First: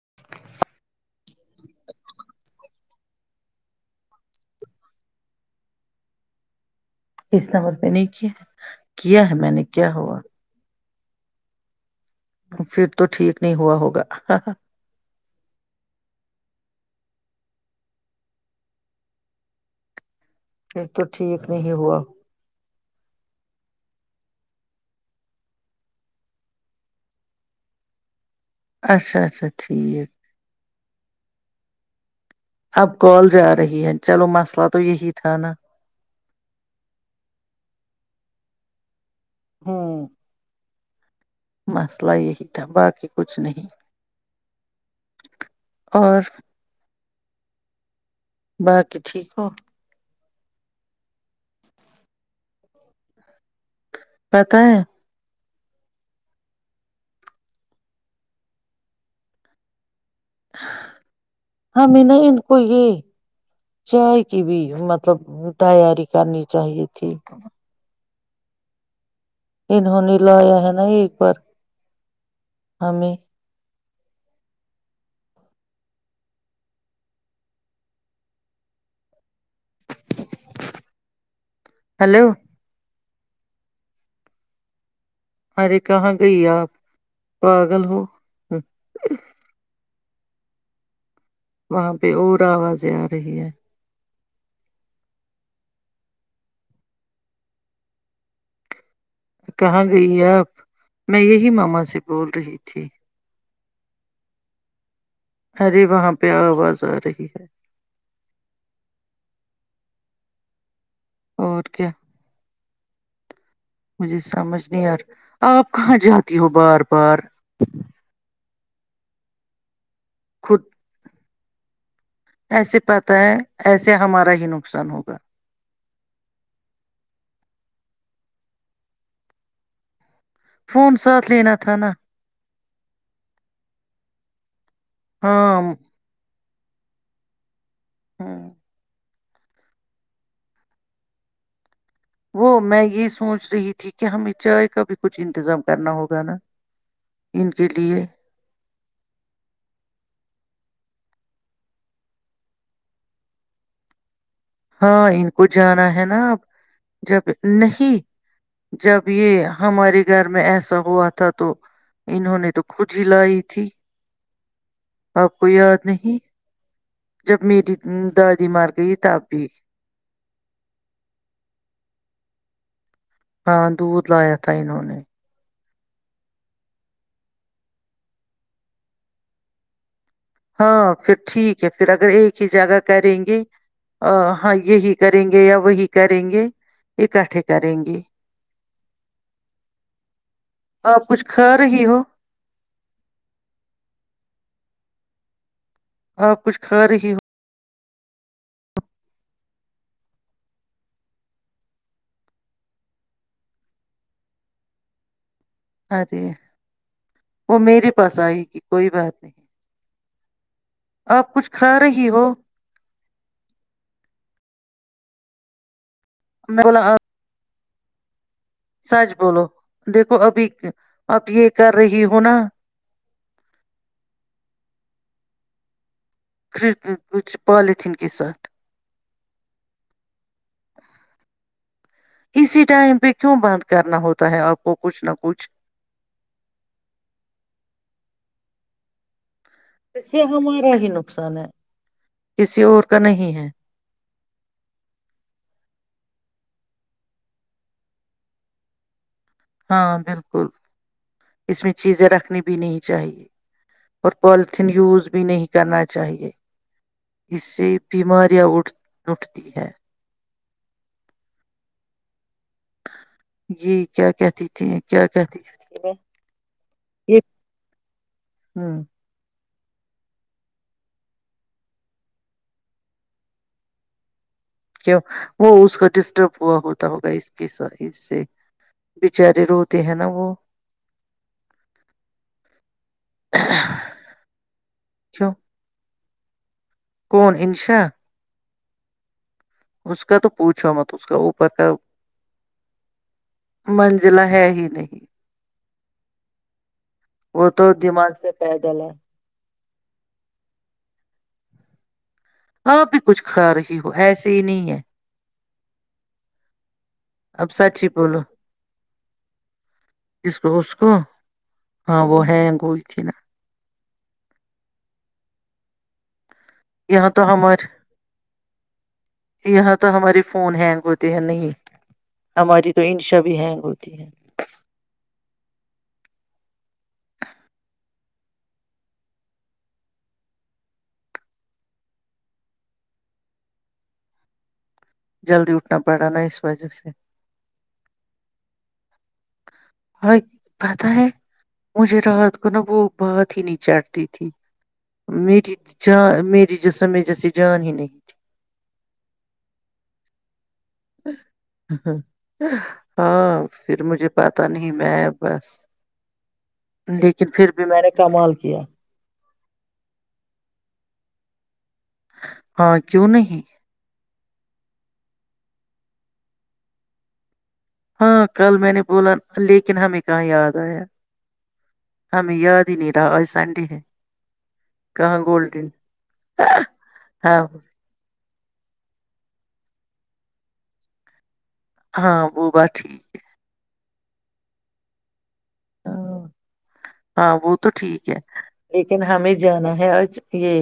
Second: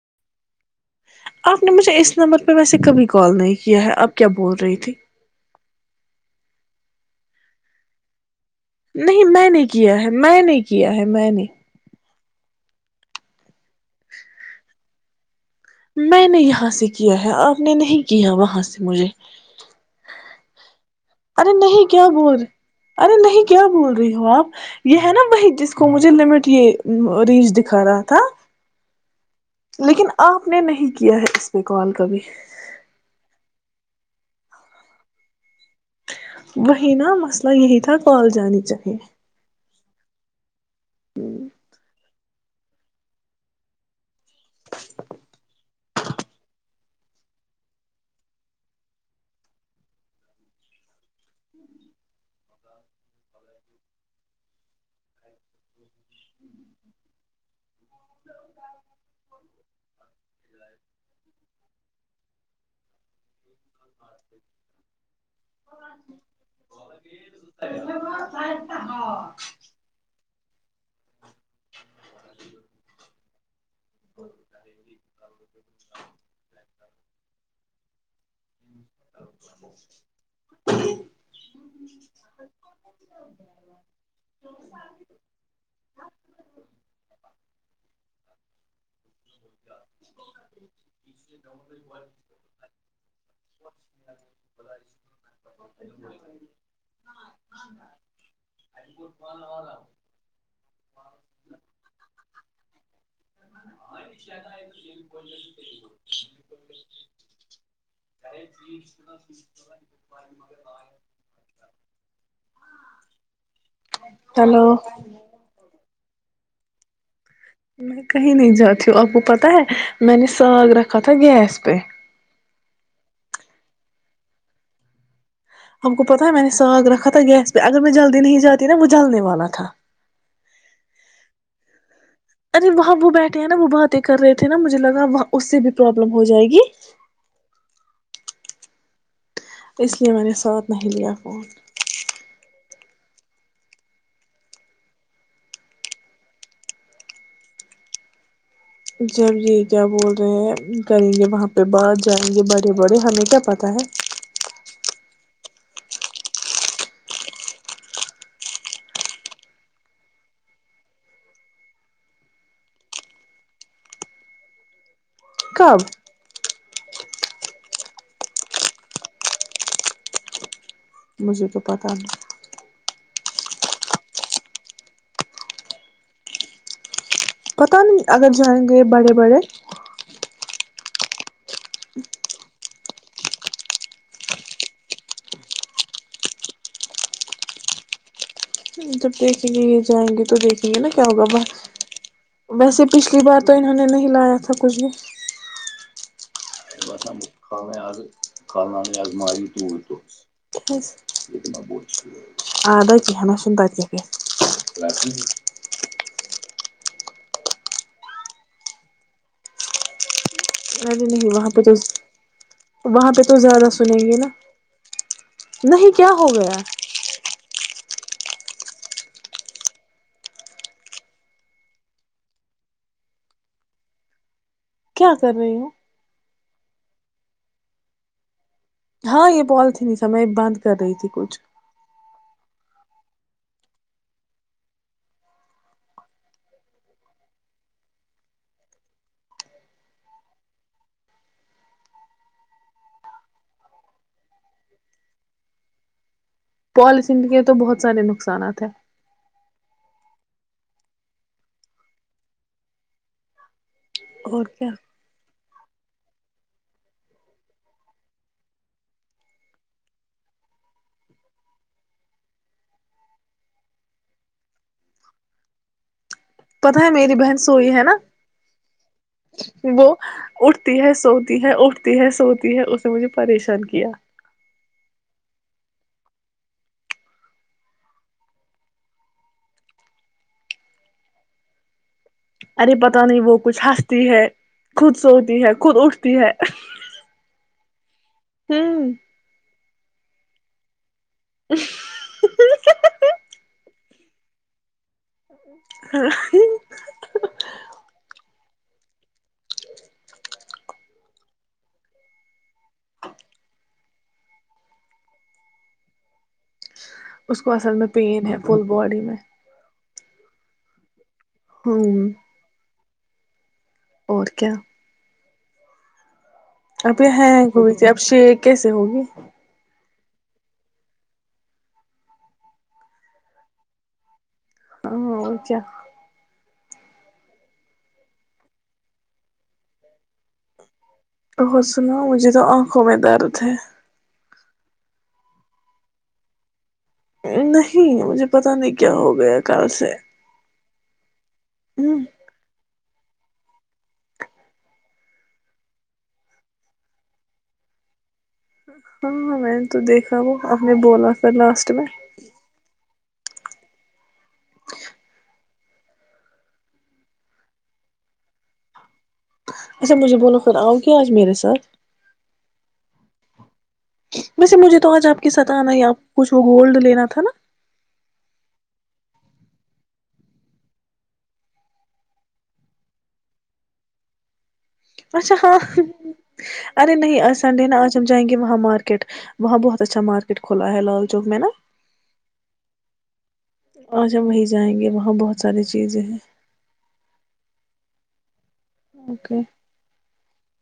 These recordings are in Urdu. [unintelligible] آپ نے مجھے اس نمبر پہ ویسے کبھی کال نہیں کیا ہے آپ کیا بول رہی تھی [unintelligible] اس نمبر پہ نہیں کیا [unintelligible] نہیں میں نے کیا ہے میں نہیں کیا [unintelligible] کیا ہے میں نے [unintelligible] پھر تو ٹھیک نہیں ہوا ہوگا [unintelligible] میں نے یہاں سے کیا ہے آپ نے نہیں کیا وہاں سے مجھے پھر تو [unintelligible] ٹھیک ارے نہیں ہوا کیا ہو- بول رہے ارے نہیں کیا بول رہی [unintelligible] آپ یہ ہے نا وہی جس کو مجھے لمٹ یہ ریج دکھا رہا تھا [unintelligible] اچھا اچھا [unintelligible] لیکن ٹھیک آپ نے نہیں کیا ہے اس پہ کال کبھی [unintelligible] اب کال جا رہی ہے چلو مسلہ تو یہی تھا نا [unintelligible] وہی نا مسئلہ یہی تھا کال جانی چاہیے [unintelligible] ہاں [unintelligible] ہوں [unintelligible] پتلہ یہی تھا باقی کچھ نہیں اور [unintelligible] باقی ٹھیک ہو [unintelligible] س [unintelligible] پتا ہے ہ [unintelligible] ہمیں نہا ان کو یہ چائے کی بھی مطلب تیاری کرنی چاہیے تھی ہاں انہوں نے لایا ہے نہیں ایک بار ہمیں [unintelligible] ہیلو [unintelligible] ارے کہاں گئی آپ پاگل ہو ہ [unintelligible] وہاں پہ اور آوازیں آ رہی ہے [unintelligible] کہاں گئی آپ میں یہی ماما سے بول رہی تھی ہ شا کا ہے تو ار وہاں پہ آواز آ رہی ہے [inaudible] اور کیا مجھے سمجھ ہلو نہیں یار آپ کہاں جاتے تی ہوو بار بار میں کہیں نہیں جاتی ہوں آپ کو پتا ہے میںی نے خود ساگر رکھا تھا گیس بس پہ ایسے پا ہے ایسے ہمارا ہی نقصان ہوگا ہم کو پتہ ہے میں نے ساگ رکھا تھا گیس پہ اگر میں جلدی نہیں جاتی نا وہ جلدنے والا تھا فون ساتھ لینا تھا نا ارے وہاں وہ بیٹھے ہیں نا وہ باتیں کرے تھے نا مجھے لگا وہاں اس ہاں سے بھی پروابلم ہو جائے گی [inaudible] ہاں ا اس لیے میں نے ساتھ نہیں لیا فون وہ میں یہ سوچ رہی تھی کہ ہمیں چائے کا بھی کچھ انتظام کرنا ہوگا نا ان کے لیے جب جی کیا بول رہے ہیں کریں گے وہاں پہ باہر جائیں گے بڑے بڑے ہمیں کیا پتہ ہے ہاں ان کو جانا ہے نا اب جب نہیں جب یہ ہمارے گھر میں ایسا ہوا تھا تو انہوں نے تو کج ہی لائی تھی آپ کو یاد کب نہیں جب میری دادی مار گئی تب تھ [unintelligible] [inaudible] مجھے تو پتاہ نہیں ہاں دودھ لایا تھا انہوں نے پتا نہیں اگر جائیں گے بڑے بڑے ہاں پھر ٹھیک ہے پھر اگر ایک ہی جگہ کریں گے ہاں یہی کریں گے یا وہی کریں گے اکٹھے کریں گے جب دیکھیں گے یہ جائیں گے تو دیکھیں گے نا کیا آپ کچھ ہوگا کھا رہی ہو ویسے پچھلی بار تو انہوں نے نہیں لایا تھا کچھ بھی [inaudible] آپ [unintelligible] بس رہی م ہو کا میں آج ک نہ پت کیا گ [unintelligible] ارے وہ میرے پاس آئے گی کوئی بات نہیں نہیںے نہیں آپ کچھ وہاں پہ تو کھا رہی ہو وہاں پہ تو زیادہ سنیں گے نا نہیں کیا ہو گیا میں بولا سچ بولو دیکھو ابھی اپ یہ کر رہی ہو نا کیا کر رہی ہ پالتین کیس ساتھ ہاں یہ پال تھی نہیں س میں بند کر رہی تھی کچھ اسی ٹائم پہ کیوں بند کرنا ہوتا ہے آپ کو کچھ نہ کچھ اسے ہمارا ہی نقصان ہے کسی اور کا نہیں ہے پال سند کے تو بہت سارے نقصانات ہیں ہاں بالکل اس میں چیزیں رکھنی بھی نہیں چاہیے اور پالیتھیین یوز بھی نہیں کرنا چاہیے اس سے بیماریاں اٹھتی ہیں جی کیا کہتی تھی کیا کہتیھی پت ہے میری بہن سوئی ہے نا ہ وہ اٹھتی ہے سوتی ہے اٹھتی ہے سوتی ہے اس نے مجھے پریشان کیا کیوں وہ اس کا ڈسٹرب ہوا ہوتا ہوگا اس کے س اس سے بچارے روتے ہیں نا وہ ارے پت نہیں وہ کچھ ہنستی ہے خود کیوں سوتی ہے خود اٹھتی پ ہے [unintelligible] کون انشا ہوں [unintelligible] اس کا تو پوچھو م اس کا اوپر کا م [unintelligible] ضلا ہے ہی نہیں [unintelligible] وہ تو دماغ سے پیدل ہے آپ بھی کچھ کھا رہی ہو ایسے ہی نہیں ہے اب اصل سچ میں ہی پین ہے فل باڈی میں کس کو اس کو [unintelligible] ہ ہاں وہ ہے کوئی [unintelligible] کھینا [unintelligible] اور کیا ابھی یہاں ہ تو گو ہمارے ت آپ سے [unintelligible] کیسے ہوگی [unintelligible] یہاں تو ہمارے فون ہینگ ہوتے ہیں نہیں ہماری تو انش بھی ہینگ ہوتی ہیں اورچا [unintelligible] ا سنا مجھے تو آنکھوں میں درد ہے جلدی اٹھنا پڑا نا اس وجہ سے نہیں مجھے پتا نہیں کیا ہو گیا کل سے [unintelligible] پتاہ ہے [unintelligible] ہ مجھے راحات کو ن وہ بات ہی نہیں چٹتی تھی میری جان میری جسم میں جیسی جان ہی نہیں تھی ہاں ہاں میں نے تو دیکھا وہ آ نے بولا پھر لاسٹ میں تھی ہاں پھر مجھے پتا نہیں میں بس لیکن پھر بھی میں نے کمال کیا اچھا مجھے بولو خ آؤ کیا آج میرے ساتھ ہاں کیوں نہیں ویسے مجھے تو آج آپ ستانا یا کچھ وہ گولڈ لینا تھا نا ہاں کل میں نے بولا لیکن ہمیں کہاں یاد آیا ہمیں یاد ہی نہیں رہا آج سنڈے ہے کہاں اچھا ہاں گولڈن ارے نہیں آج ہاں سنڈے نا آج ہم جائیں گے وہاں مارکیٹ وہاں بہت اچھا مارکیٹ کھلا ہے لال چوک میں نا ہاں وہ بات ٹھیک ہے آجھ ہم وہیں جائیں گے وہاں بہت ساری چیزیں ہیں یک [unintelligible] لیکن ہمیں اوکے جانا ہے آج یہ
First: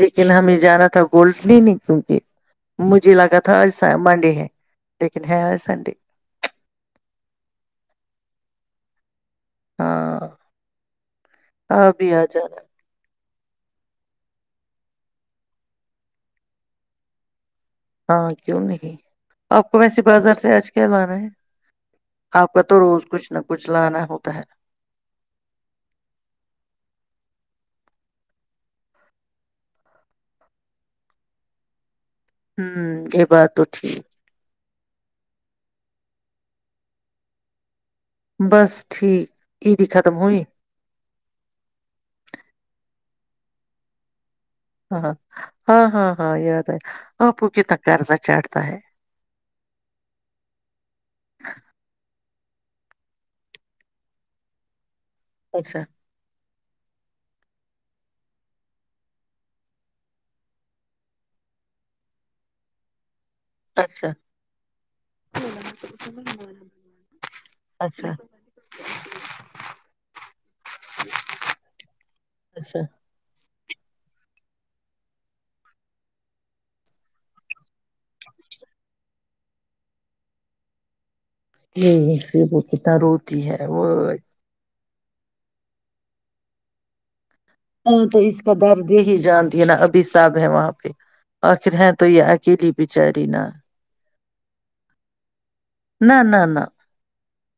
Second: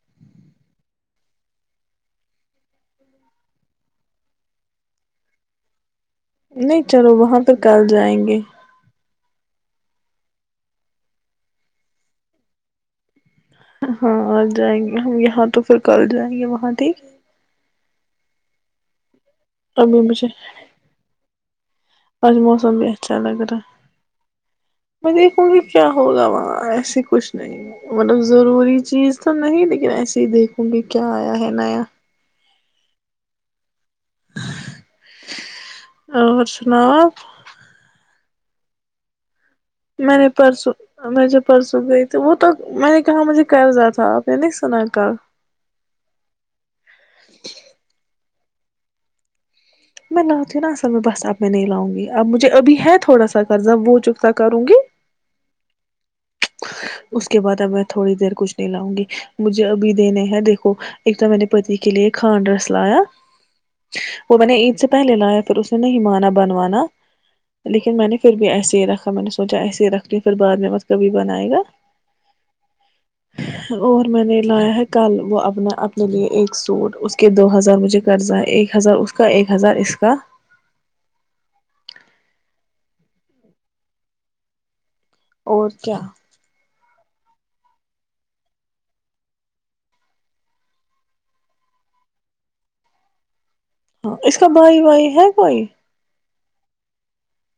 لیکن ہمیں جانا تھا گولڈنی نہیں کیونکہ مجھے لگا تھا آ منڈے ہے لیکن ہے آ سنڈے نہیں چلو وہاں پر کل جائیں گے ہاں ہ ابھی آ ج رہا ہے ہاں آ جائیں گے ہم یہاں تو پھر کل جائیں گے وہاں ت ہاں کیوں نہیں آپ کو ابھی ویسے مجھے بازار سے آج کیا لانا ہے آج آپ کا موسم تو بھی روز اچھا کچھ نہ لگ رہا کچھ ہے لانا ہوتا ہے میں دیکھوں گی کیا ہوگا وہاں ایسے کچھ نہیں مطلب ضروری چیز تو نہیں لیکن ایسے ہی دیکھوں گی کیا آیا ہے نیا ہوں یہ بات تو ٹھیک اور سناؤ بس ٹھیک [unintelligible] میں ختم نے ہوئی پرسوں میں جوب پرسوں گئی تھی وہ تو میں نے کہاں مجھے کرضا تھا آپ نے نہیں سنا ہاں کل ہاں ہاں ہاں یاد ہے آپو کتنا کررزہ چاڑھتا [inaudible] میں لاتی ہوں نا اصل میں بس اب میں نہیں لاؤں گی اب مجھے ابھی ہے تھوڑا سا کرضہ وہ چکتا کروں گی اچھا اس کے بعد اب میں تھوڑی دیر کچھ نہیں لاؤں گی مجھے ابھی دینے ہیں دیکھو ایک تو میں نے پتی کے لیے کھانڈ رس لایا اچھا وہ میں نے عید سے پہلے لایا پھر اس نے نہیں مانا بنوانا لیکن میں اچھا نے پھر بھی ایسے ہی رکھا میں نے سوچا ایسے ہی رکھ لیا پھر بعد میں کبھی بنائے گا اچھا اور میں نے لایا ہے کل وہ اپنا اپنے لیے ایک سوٹ اس کے دو ہزار مجھے قرضہ ہے ایک ہزار اس کا ایک ہزار اس کا ج وہ کتنا روتی ہے وہ اور کیا ہاں تو اس کا درد ہی جانتی ہے نا ابھی صاب ہے وہاں پہ آخر ہے تو یہ اکیلی بچاری نا ہاں اس کا بھائی وھائی ہے کوئی نہ نہ نہ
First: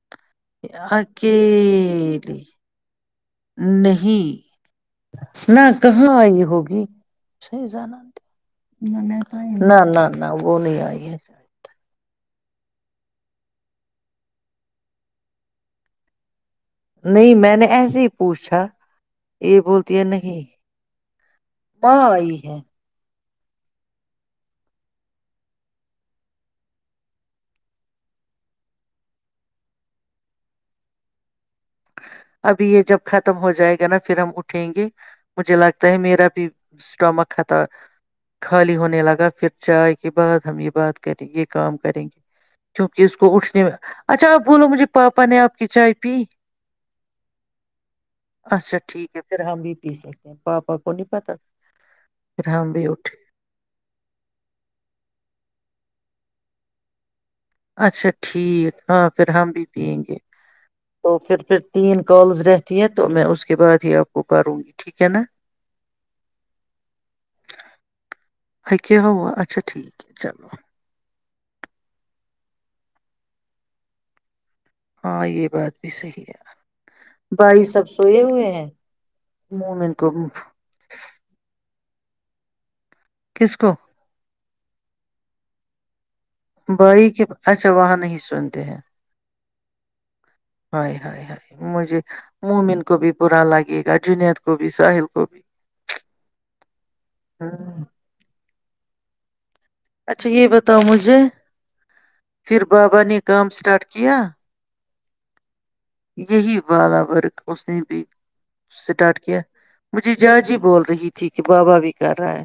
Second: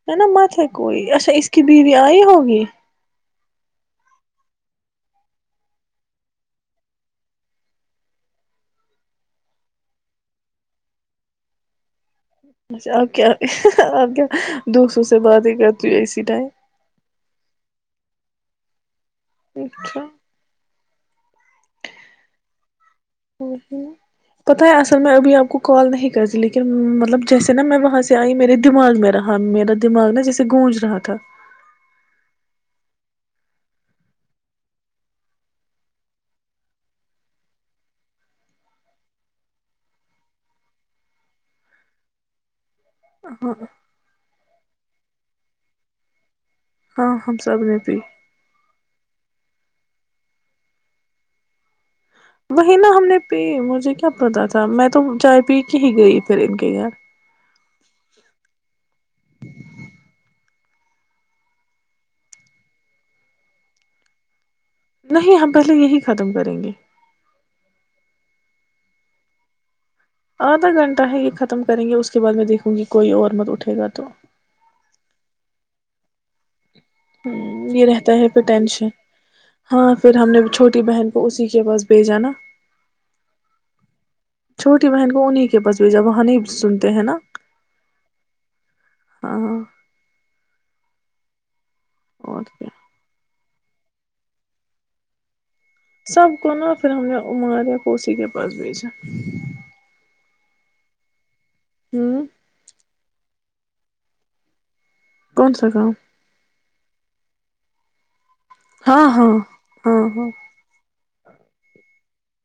ہے نا مت ہے کوئی اچھا اس کی بیوی آئی اکیلی ہوگی نہیں نہ کہاں آئی ہوگی صحیح جان نہ نہ نہ وہ نہیں آئی ہے شاید اچھا آپ کیا آپ کیا دوستوں سے باتیں کرتی اسی ٹائم نہیں میں نے ایسے ہی پوچھا یہ بولتییا اچھا نہیں ماں آئی ہے پتہ ہے اصل میں ابھی آپ کو کال نہیں کرتی لیکن مطلب جیسے نا میں وہاں سے آئی میرے دماغ میں رہا میرا دماغ نا جیسے گونج رہا تھا ابھی یہ جب ختم ہو جائے گا نا پھر ہم اٹھیں گے مجھے لگتا ہے میرا بھی اسٹامک خط خالی ہونے لگا پھر چائے کے بعد ہم یہ بات کریں یہ کام کریں گے کیونکہ اس کو ہاں اٹھنے میں اچھا بولو مجھے پاپا نے آپ کی چائے پی ہاں ہم سب نے بھی اچھا ٹھیک پھر ہم بھی پی سکتے ہیں پاپا کو نہیں پتا پھر وہی بھی نا ہم اٹھے نے پی مجھے کیا پتا تھا میں تو چائے پی کہیں گئی پھر ان کے گھر اچھا ٹھیک ہاں پھر ہم بھی پئیں گے تو پھر پھر تین کالز رہتی ہیں تو میں اس کے بعد ہی اپ کو کروں گی ٹھیک ہے نا نہیں ہم پہلے یہی ختم کریں گے ہک ہوا اچھا ٹھیک ہے چلو آدھا گھٹہ ہےگ خطم ختم کریں گے اس کے بعد میں دیکھوں گی کوئی اور مت اٹھے گا تو ہاں یہ بات بھی صحیح ہےیار یہ رہتا ہے پھر ٹینشن ہاں مومن کو پھر ہم نے چھوٹی بہن کو اسی کے پس بھیجا نہ کس کو چھوٹی بہن کو انیں کے پاس بھی جب بائی کے اچھا وہاں نہیں سنتے ہیں ہاں ہ ہائے ہاں مجھے اور م کیا من کو بھی برا لگے گ جنید کو بھی ساحل کوبھی سب کو نا پھر ہم نے اماریا کوسی کے پاس بیچ چ [inaudible] [unintelligible] اچھا یہ بتاؤ مجھے ہ پھر بابا نے کا سٹاٹ کیایا کون سا کام یہ ہی بالہ برگ اس نہیں بھی ہاں اسٹارٹ ہاں کیا ہاں مجھے ہاں جاج ہی بول رہی تھی چٹیک باوا بھی کر رہا ہے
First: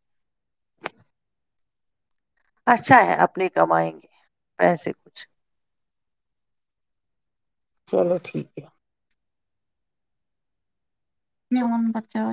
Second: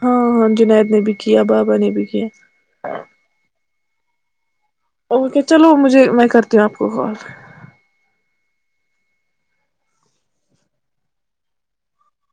ہاں ہاں جنید نے بھی کیا بابا نے بھی کیا اچھا ہے اپنے کمائیں گے پیسے کچھ اوک چلو مجھے میں کرتی ہوں آپ کو کال چلو ٹھیک ہے جن بچا